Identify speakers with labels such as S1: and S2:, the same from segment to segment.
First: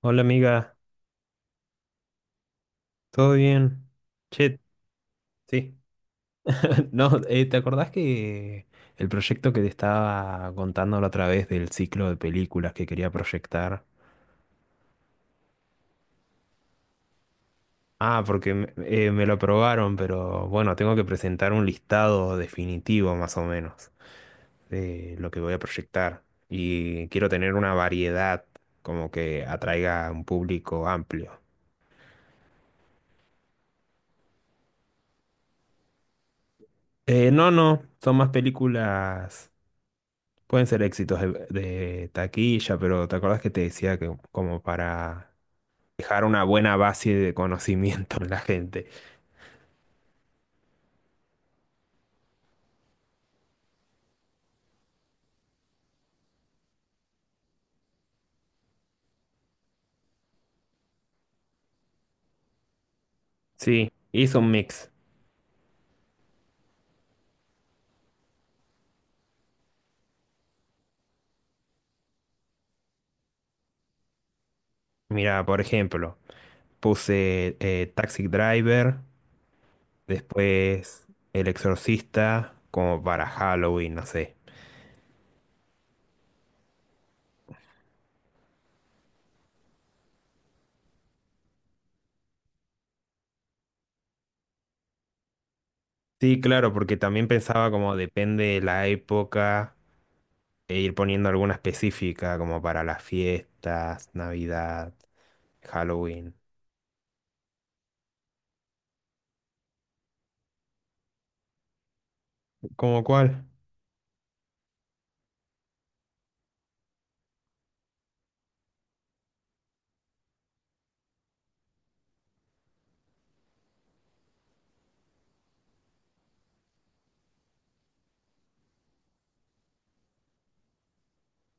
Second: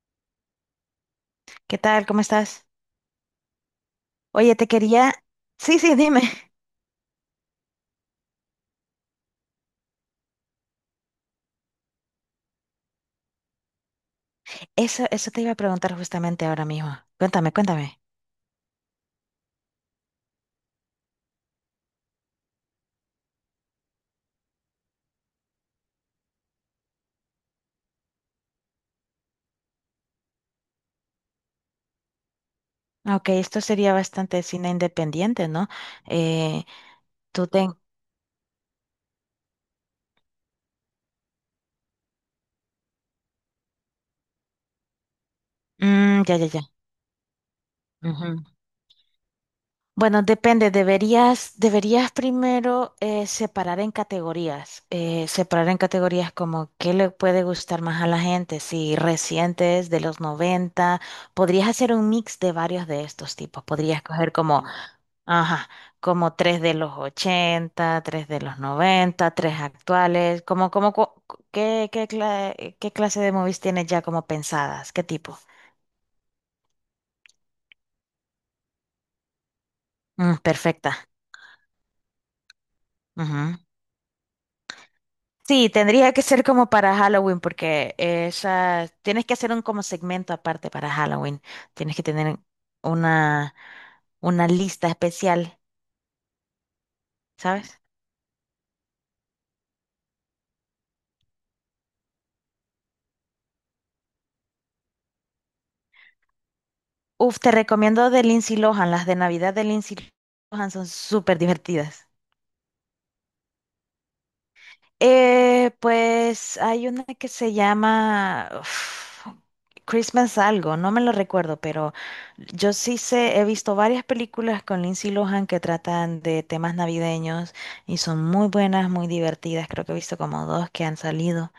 S1: Hola amiga,
S2: ¿Qué tal? ¿Cómo estás?
S1: ¿todo bien?
S2: Oye,
S1: Che,
S2: te quería...
S1: sí.
S2: Sí, sí, dime.
S1: No, ¿te acordás que el proyecto que te estaba contando la otra vez del ciclo de películas que quería proyectar?
S2: Eso te iba a preguntar justamente ahora mismo. Cuéntame, cuéntame.
S1: Ah, porque me lo aprobaron, pero bueno, tengo que presentar un listado definitivo más o menos de lo que voy a proyectar. Y quiero tener una variedad como que atraiga a un público amplio.
S2: Ok, esto sería bastante cine independiente, ¿no? Eh, tú
S1: No,
S2: ten...
S1: no, son más películas. Pueden ser éxitos de taquilla, pero ¿te acuerdas que te decía que como para
S2: Mm,
S1: dejar
S2: ya,
S1: una
S2: ya, ya.
S1: buena base de conocimiento en la
S2: Ujú.
S1: gente?
S2: Bueno, depende. Deberías primero separar en categorías. Separar en categorías como qué le puede gustar más a la gente. Si recientes, de los 90. Podrías hacer un mix de varios de estos tipos.
S1: Sí,
S2: Podrías coger
S1: hice un
S2: como...
S1: mix.
S2: Ajá, como tres de los 80, tres de los 90, tres actuales, como, como, ¿qué clase de movies tienes ya como pensadas? ¿Qué tipo?
S1: Mira, por ejemplo, puse Taxi Driver,
S2: Mm, perfecta.
S1: después El Exorcista, como para
S2: Ujú.
S1: Halloween, no sé.
S2: Sí, tendría que ser como para Halloween, porque esa, tienes que hacer un como segmento aparte para Halloween. Tienes que tener una, una lista especial,
S1: Sí, claro, porque también pensaba
S2: ¿sabes?
S1: como depende de la época, e ir poniendo alguna específica, como para las fiestas, Navidad, Halloween.
S2: Uf, te recomiendo de Lindsay Lohan, las de Navidad de Lindsay Lohan son súper divertidas.
S1: ¿Como cuál?
S2: Pues hay una que se llama uf, Christmas algo, no me lo recuerdo, pero yo sí sé, he visto varias películas con Lindsay Lohan que tratan de temas navideños y son muy buenas, muy divertidas. Creo que he visto como dos que han salido.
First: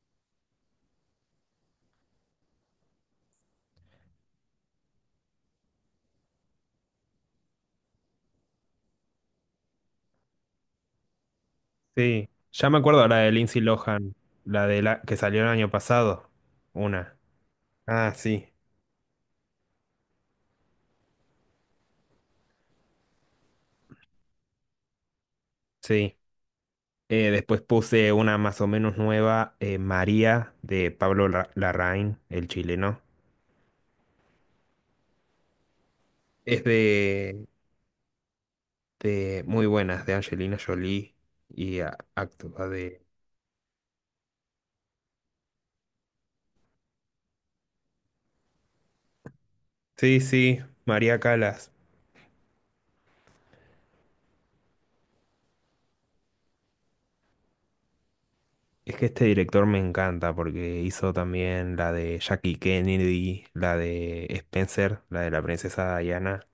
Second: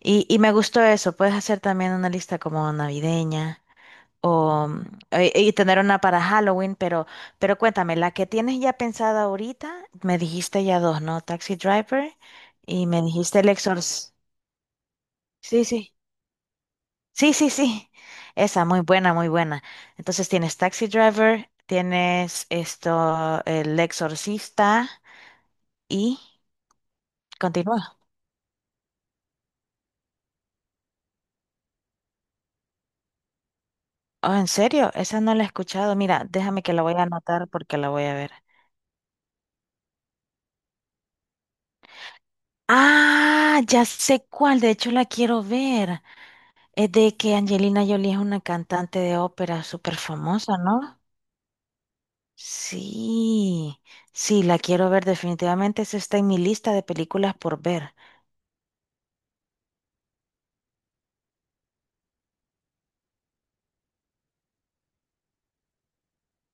S2: Y me gustó eso, puedes hacer también una lista como navideña. O, y tener una para Halloween, pero cuéntame, la que tienes ya pensada ahorita, me dijiste ya dos, ¿no? Taxi Driver
S1: Sí, ya me
S2: y me
S1: acuerdo la de
S2: dijiste El
S1: Lindsay
S2: Exorcista.
S1: Lohan, la de la que salió el
S2: Sí,
S1: año
S2: sí,
S1: pasado. Una.
S2: sí, sí, sí.
S1: Ah, sí.
S2: Esa, muy buena, muy buena. Entonces tienes Taxi Driver, tienes esto, El Exorcista
S1: Sí.
S2: y
S1: Después
S2: continúa.
S1: puse una más o menos nueva, María, de Larraín, el chileno.
S2: Oh, ¿en serio? Esa no la he escuchado. Mira,
S1: Es
S2: déjame que la voy a anotar porque la voy a ver.
S1: de muy buenas, de Angelina Jolie y actúa de.
S2: Ah, ya sé cuál, de hecho la quiero ver. Es de que Angelina Jolie es una cantante de ópera súper
S1: Sí,
S2: famosa,
S1: sí,
S2: ¿no?
S1: María Calas.
S2: Sí, sí, la quiero ver definitivamente. Esa está en mi lista de películas por ver.
S1: Es que este director me encanta porque hizo también la de Jackie Kennedy, la de Spencer, la de la princesa Diana.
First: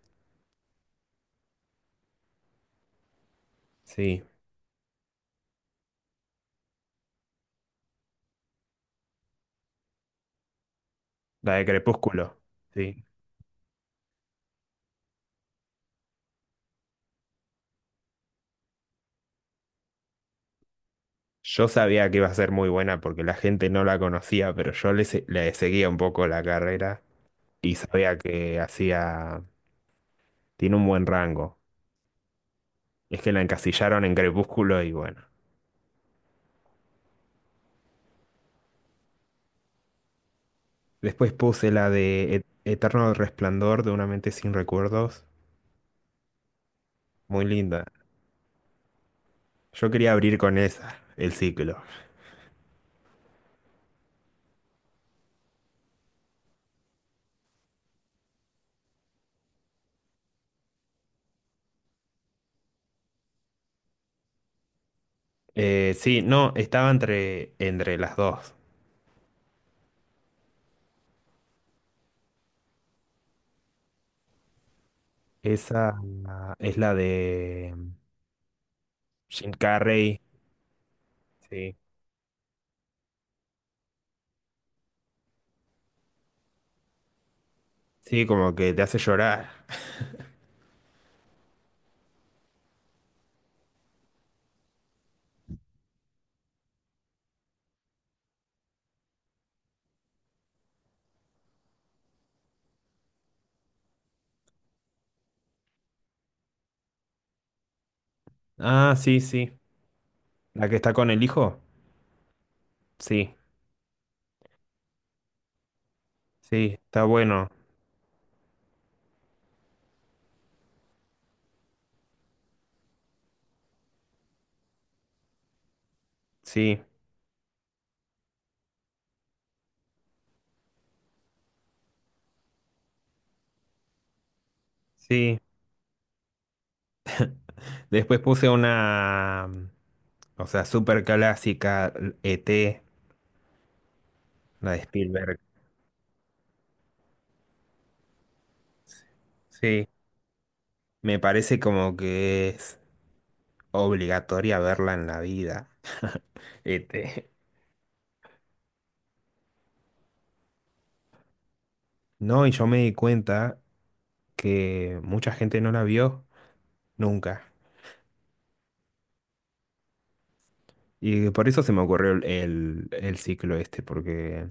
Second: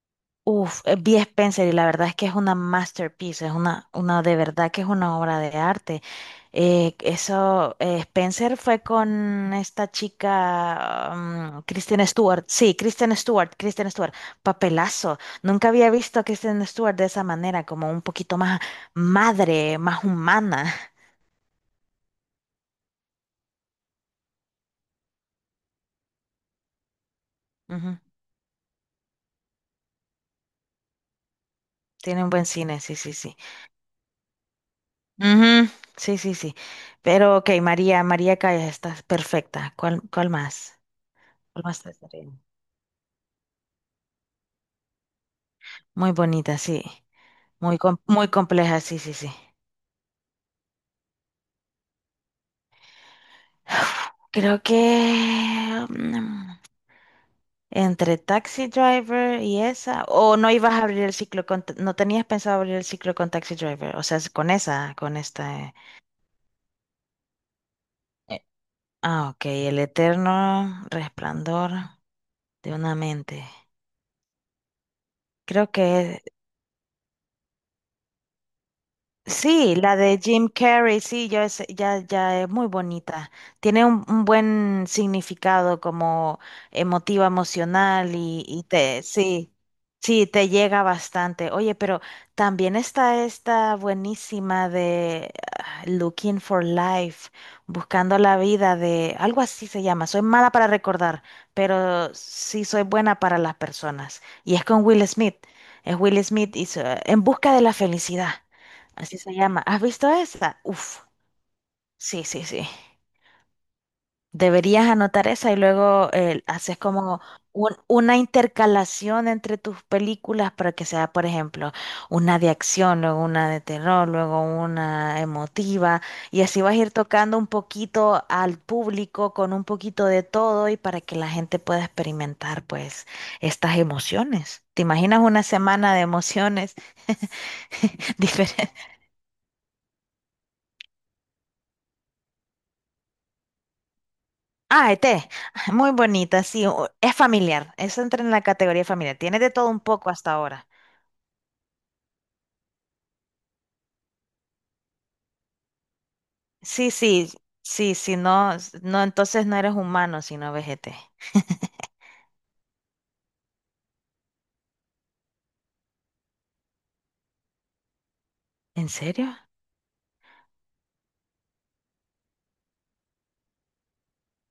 S2: Uf, vi Spencer y la verdad es que es una masterpiece, es una
S1: Sí.
S2: de verdad que es una obra de arte. Spencer fue con esta chica,
S1: La
S2: mm,
S1: de
S2: Kristen
S1: Crepúsculo,
S2: Stewart, sí,
S1: sí.
S2: Kristen Stewart, Kristen Stewart, papelazo. Nunca había visto a Kristen Stewart de esa manera, como un poquito más madre, más humana.
S1: Yo sabía que iba a ser muy buena porque la gente no la conocía, pero yo le seguía un poco la carrera y
S2: Ujú.
S1: sabía que hacía... Tiene un buen rango.
S2: Tiene un buen cine, sí, sí,
S1: Es que
S2: sí.
S1: la encasillaron en Crepúsculo y bueno.
S2: Ujú. Sí, sí, sí. Pero ok, María, María Callas, estás perfecta. ¿Cuál, cuál más?
S1: Después
S2: ¿Cuál
S1: puse
S2: más
S1: la
S2: te gustaría?
S1: de Eterno Resplandor de una mente sin recuerdos.
S2: Muy bonita, sí.
S1: Muy
S2: Muy,
S1: linda.
S2: muy compleja, sí, sí, sí.
S1: Yo quería abrir con esa, el ciclo.
S2: Creo que mm, entre Taxi Driver y esa, o no ibas a abrir el ciclo con, no tenías pensado abrir el ciclo con Taxi Driver, o sea, es con esa, con esta.
S1: Sí, no, estaba entre las
S2: Eh,
S1: dos.
S2: Ah, ok, el eterno resplandor de una mente. Creo que...
S1: Esa ah, es la de Jim
S2: Sí, la de
S1: Carrey.
S2: Jim Carrey, sí, ya es,
S1: Sí.
S2: ya, ya es muy bonita. Tiene un buen significado como emotivo, emocional
S1: Sí,
S2: y,
S1: como
S2: y
S1: que te hace
S2: te,
S1: llorar.
S2: sí, sí, te llega bastante. Oye, pero también está esta buenísima de Looking for Life, buscando la vida de, algo así se llama. Soy mala para recordar, pero sí soy buena para las personas. Y es con Will Smith. Es Will Smith y en busca de la felicidad.
S1: Ah,
S2: Así
S1: sí,
S2: se
S1: sí.
S2: llama. ¿Has visto esa?
S1: La que está
S2: Uf,
S1: con el hijo.
S2: sí, sí, sí.
S1: Sí,
S2: Deberías anotar esa y luego haces
S1: sí, está
S2: como
S1: bueno.
S2: una intercalación entre tus películas para que sea, por ejemplo, una de acción, luego una de terror, luego una emotiva, y así vas a
S1: Sí,
S2: ir tocando un poquito al público con un poquito de todo y para que la gente pueda experimentar pues estas emociones. ¿Te imaginas
S1: sí.
S2: una semana de emociones
S1: Después puse
S2: diferentes?
S1: una, mm, o sea, súper clásica, ET, la de
S2: Ah, ET,
S1: Spielberg.
S2: muy bonita, sí, es familiar, eso entra en la categoría familiar, tiene de todo un
S1: Sí,
S2: poco hasta ahora.
S1: me parece como que es obligatoria verla en la vida.
S2: Sí,
S1: ET.
S2: sí, sí, sí, no, no, entonces no eres humano sino no ves ET.
S1: No, y yo me di cuenta que mucha gente no la vio nunca.
S2: ¿En serio?
S1: Y por eso se me ocurrió el ciclo este, porque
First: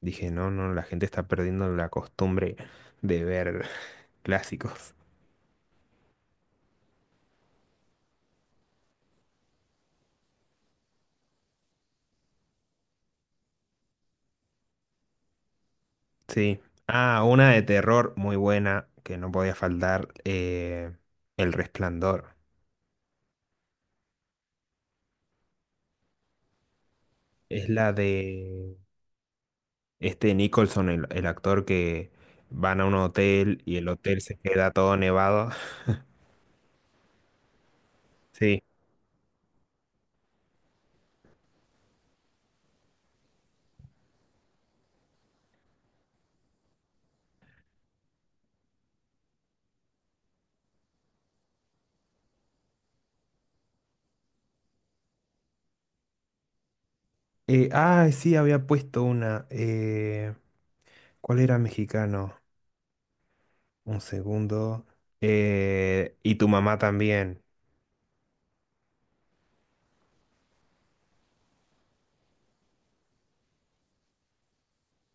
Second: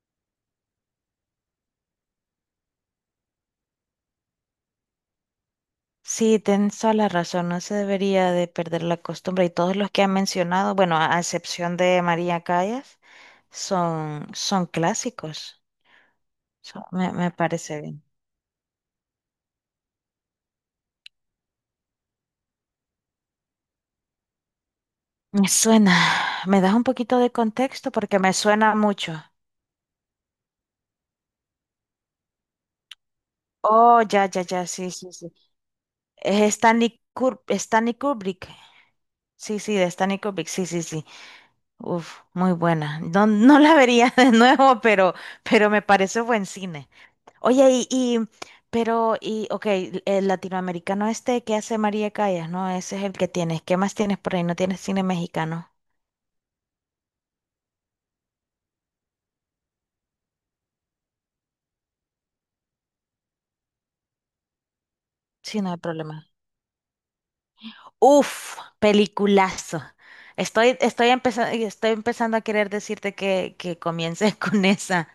S1: dije, no, no, la gente está perdiendo la costumbre de ver clásicos.
S2: Sí, tienes toda la razón, no se debería de perder la costumbre y todos los que han mencionado, bueno, a excepción de María Callas, son, son clásicos.
S1: Sí.
S2: Me,
S1: Ah, una de
S2: parece bien.
S1: terror muy buena que no podía faltar, El Resplandor.
S2: Me suena, ¿me das un poquito de
S1: Es
S2: contexto?
S1: la
S2: Porque me suena
S1: de
S2: mucho.
S1: este Nicholson, el actor que van a un hotel y el
S2: Oh,
S1: hotel
S2: ya,
S1: se
S2: ya, ya,
S1: queda
S2: sí,
S1: todo
S2: sí, sí.
S1: nevado.
S2: Es Stanley Kubrick.
S1: Sí.
S2: Sí, sí, de Stanley Kubrick. Sí, sí, sí. Uf, muy buena. No, no la vería de nuevo, pero me parece buen cine. Oye, ok, el latinoamericano este que hace María Callas, ¿no? Ese es el que tienes. ¿Qué más tienes por ahí? ¿No tienes cine mexicano?
S1: Sí, había puesto una. ¿Cuál era mexicano? Un segundo.
S2: Sí, no hay problema.
S1: Y tu mamá también.
S2: Uf, peliculazo. Estoy empezando a querer decirte que comiences con esa.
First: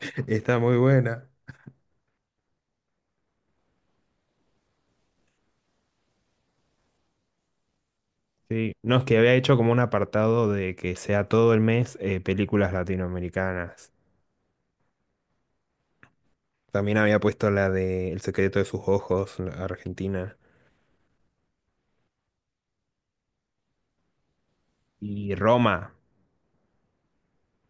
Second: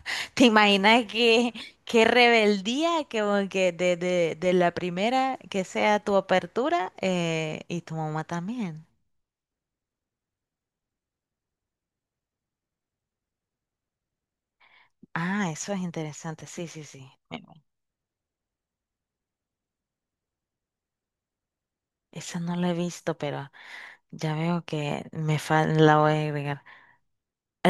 S2: ¿Te
S1: Está muy
S2: imaginas
S1: buena.
S2: que qué rebeldía que, de la primera que sea tu apertura y tu mamá
S1: Sí,
S2: también?
S1: no, es que había hecho como un apartado de que sea todo el mes películas latinoamericanas.
S2: Ah, eso es interesante, sí, sí,
S1: También
S2: sí.
S1: había puesto
S2: Bueno,
S1: la de El secreto de sus ojos, la argentina.
S2: esa no la he visto, pero ya veo que
S1: Y
S2: me
S1: Roma.
S2: la voy a agregar.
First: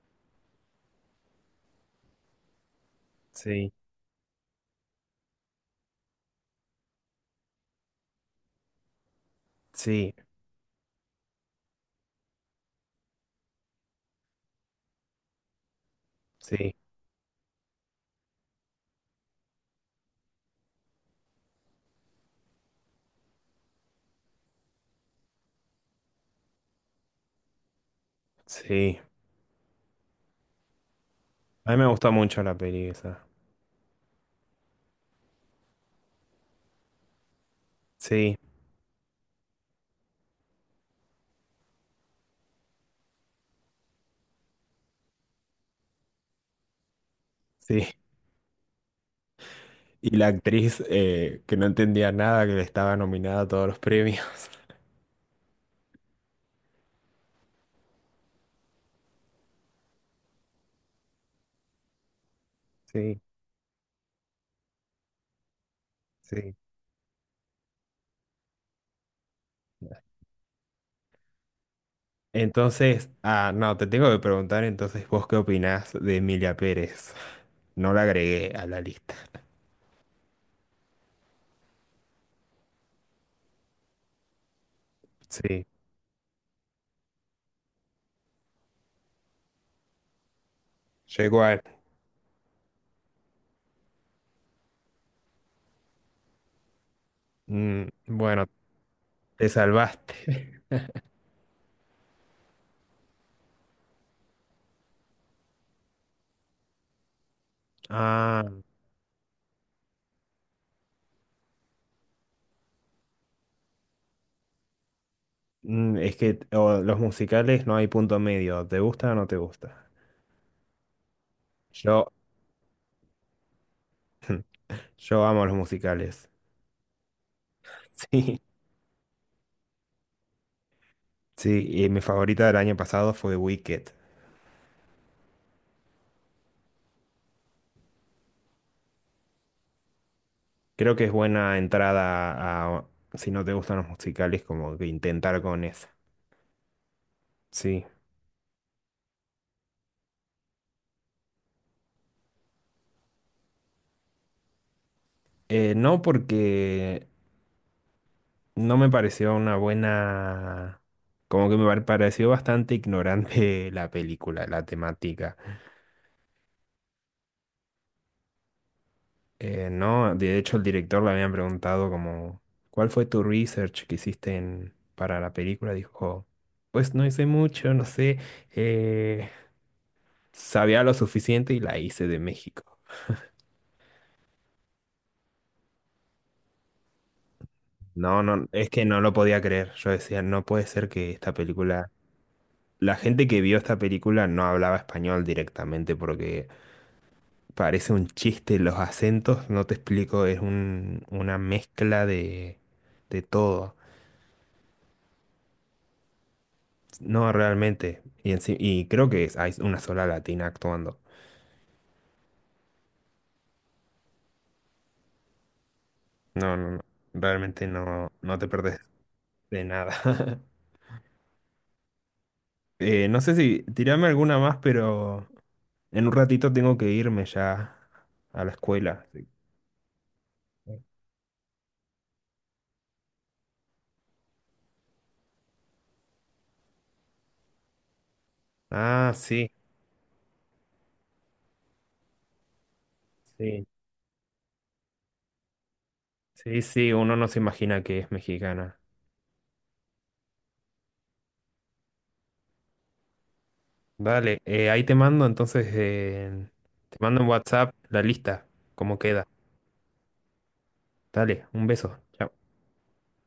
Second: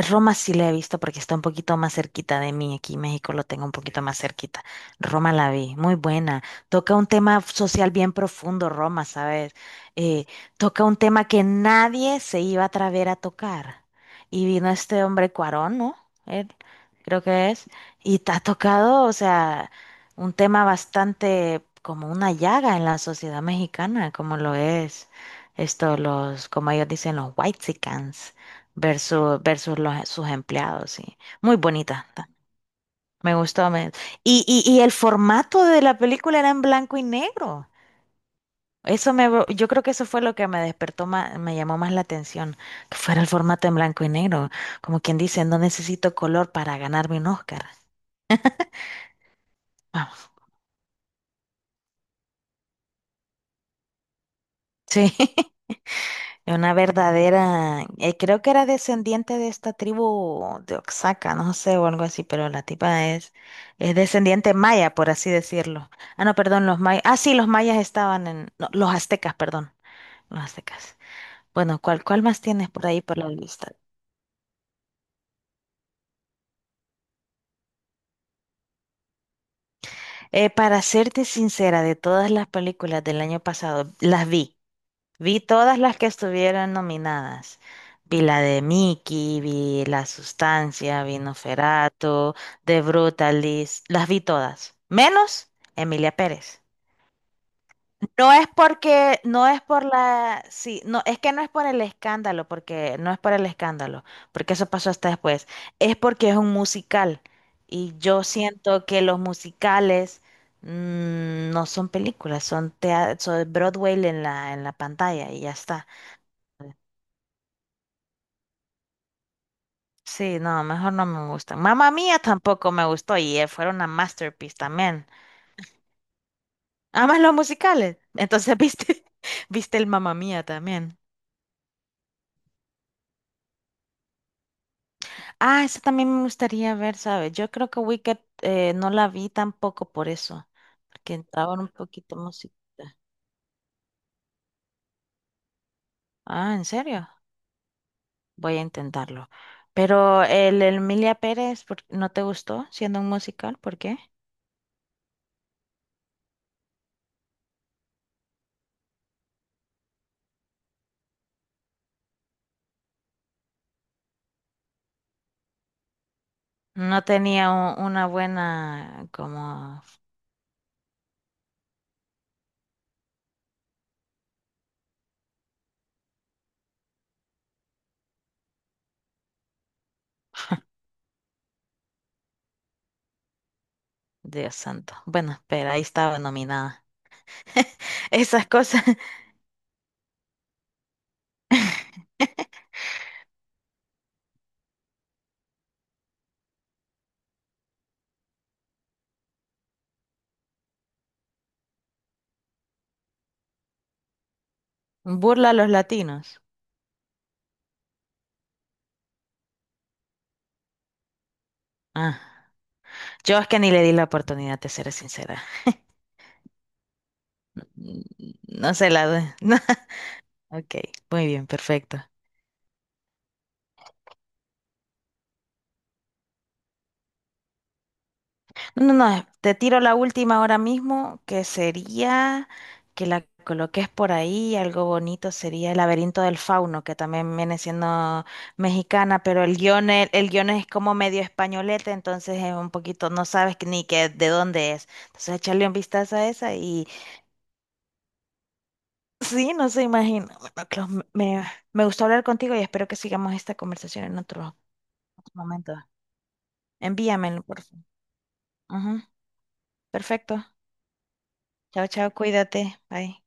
S2: Roma sí la he visto porque está un poquito más cerquita de mí. Aquí en México lo tengo
S1: Sí,
S2: un poquito más cerquita. Roma la vi, muy buena. Toca un tema social bien profundo, Roma, ¿sabes?
S1: sí,
S2: Eh, Toca un tema que nadie se iba a atrever a tocar. Y vino este hombre Cuarón, ¿no? Él,
S1: sí,
S2: creo que es. Y te ha tocado, o sea, un tema bastante como una llaga en la sociedad mexicana, como lo es esto, los, como ellos dicen, los white
S1: sí.
S2: versus sus empleados, sí. Muy
S1: A mí me
S2: bonita.
S1: gustó mucho la peli esa.
S2: Me gustó. Y el formato de la película era en blanco y negro.
S1: Sí,
S2: Eso me, yo creo que eso fue lo que me despertó más, me llamó más la atención, que fuera el formato en blanco y negro. Como quien dice, no necesito color para ganarme un Oscar.
S1: sí. Y la
S2: Vamos.
S1: actriz que no entendía nada, que le estaba nominada a todos los premios.
S2: Sí. Una verdadera, creo que era descendiente de esta tribu de Oaxaca, no sé, o algo así, pero
S1: Sí,
S2: es descendiente maya, por así decirlo. Ah, no,
S1: sí.
S2: perdón, los mayas. Ah, sí, los mayas estaban en, no, los aztecas, perdón, los aztecas. Bueno, ¿cuál, cuál más tienes por ahí
S1: Entonces,
S2: por la
S1: ah,
S2: lista?
S1: no, te tengo que preguntar entonces vos qué opinás de Emilia Pérez. No la agregué a la lista.
S2: Para serte sincera, de todas las películas del año pasado, las vi. Vi
S1: Sí,
S2: todas las que estuvieron nominadas. Vi la de Mickey, vi La Sustancia, vi
S1: yo igual.
S2: Nosferatu, The Brutalist, las vi todas, menos Emilia Pérez.
S1: Mm, bueno, te salvaste.
S2: No, es que no es por el escándalo, porque no es por el escándalo, porque eso pasó hasta después. Es porque es un musical y yo
S1: Ah,
S2: siento que los musicales mm, no son películas, son Broadway en en la pantalla y ya está.
S1: mm, es que o los musicales no hay punto medio. ¿Te gusta o no te gusta?
S2: Sí, no, mejor no me gustan. Mamma
S1: Yo,
S2: Mía tampoco me gustó y fueron una masterpiece también.
S1: yo amo los musicales.
S2: Amas los musicales.
S1: Sí,
S2: Entonces, ¿viste? ¿Viste el Mamma Mía también?
S1: sí, y mi favorita del año pasado fue Wicked.
S2: Ah, eso también me gustaría ver, ¿sabes? Yo creo que Wicked no la vi tampoco por eso,
S1: Creo que es
S2: porque entraba
S1: buena
S2: un poquito música.
S1: entrada a, si no te gustan los musicales, como que intentar con esa.
S2: Ah, ¿en serio?
S1: Sí.
S2: Voy a intentarlo. Pero el Emilia Pérez, ¿no te gustó siendo un musical? ¿Por qué?
S1: No porque no me pareció una buena... Como que pareció bastante ignorante la película, la temática.
S2: No tenía una buena como...
S1: No, de hecho el director le habían preguntado como, ¿cuál fue tu research que hiciste para la película? Dijo, pues no hice mucho, no sé, eh, sabía lo suficiente y la hice de México.
S2: Dios santo. Bueno, espera, ahí estaba nominada.
S1: No, no,
S2: Esas
S1: es
S2: cosas.
S1: que no lo podía creer. Yo decía, no puede ser que esta película... La gente que vio esta película no hablaba español directamente porque... Parece un chiste los acentos, no te explico, es una mezcla de todo.
S2: Burla a los latinos.
S1: No, realmente. Y, y creo que es, hay una sola latina actuando.
S2: Ah, yo es que ni le di la oportunidad, te seré sincera.
S1: No, no, no. Realmente no, no te
S2: No
S1: perdés
S2: se la doy.
S1: de nada.
S2: Ok, muy bien, perfecto.
S1: No sé si tirame alguna más, pero en un ratito tengo que irme ya a la
S2: No, no,
S1: escuela.
S2: no,
S1: Sí.
S2: te tiro la última ahora mismo, que sería que la coloques por ahí, algo bonito sería El laberinto del fauno, que también viene siendo
S1: Ah,
S2: mexicana, pero
S1: sí,
S2: el guión, guión es como medio españolete, entonces es un poquito, no sabes
S1: sí.
S2: que- ni que de dónde es. Entonces echarle un vistazo a esa
S1: Sí,
S2: y
S1: sí, uno no se imagina que es mexicana.
S2: sí, no se imagina. Bueno, Clau, me, me me gustó hablar contigo y espero que sigamos esta conversación en
S1: Dale,
S2: otro,
S1: ahí te mando
S2: otro
S1: entonces,
S2: momento.
S1: te mando en
S2: Envíamelo, por
S1: WhatsApp
S2: favor.
S1: la lista, cómo
S2: Ujú,
S1: queda.
S2: perfecto.
S1: Dale, un
S2: Chao,
S1: beso.
S2: chao,
S1: Chao.
S2: cuídate. Bye.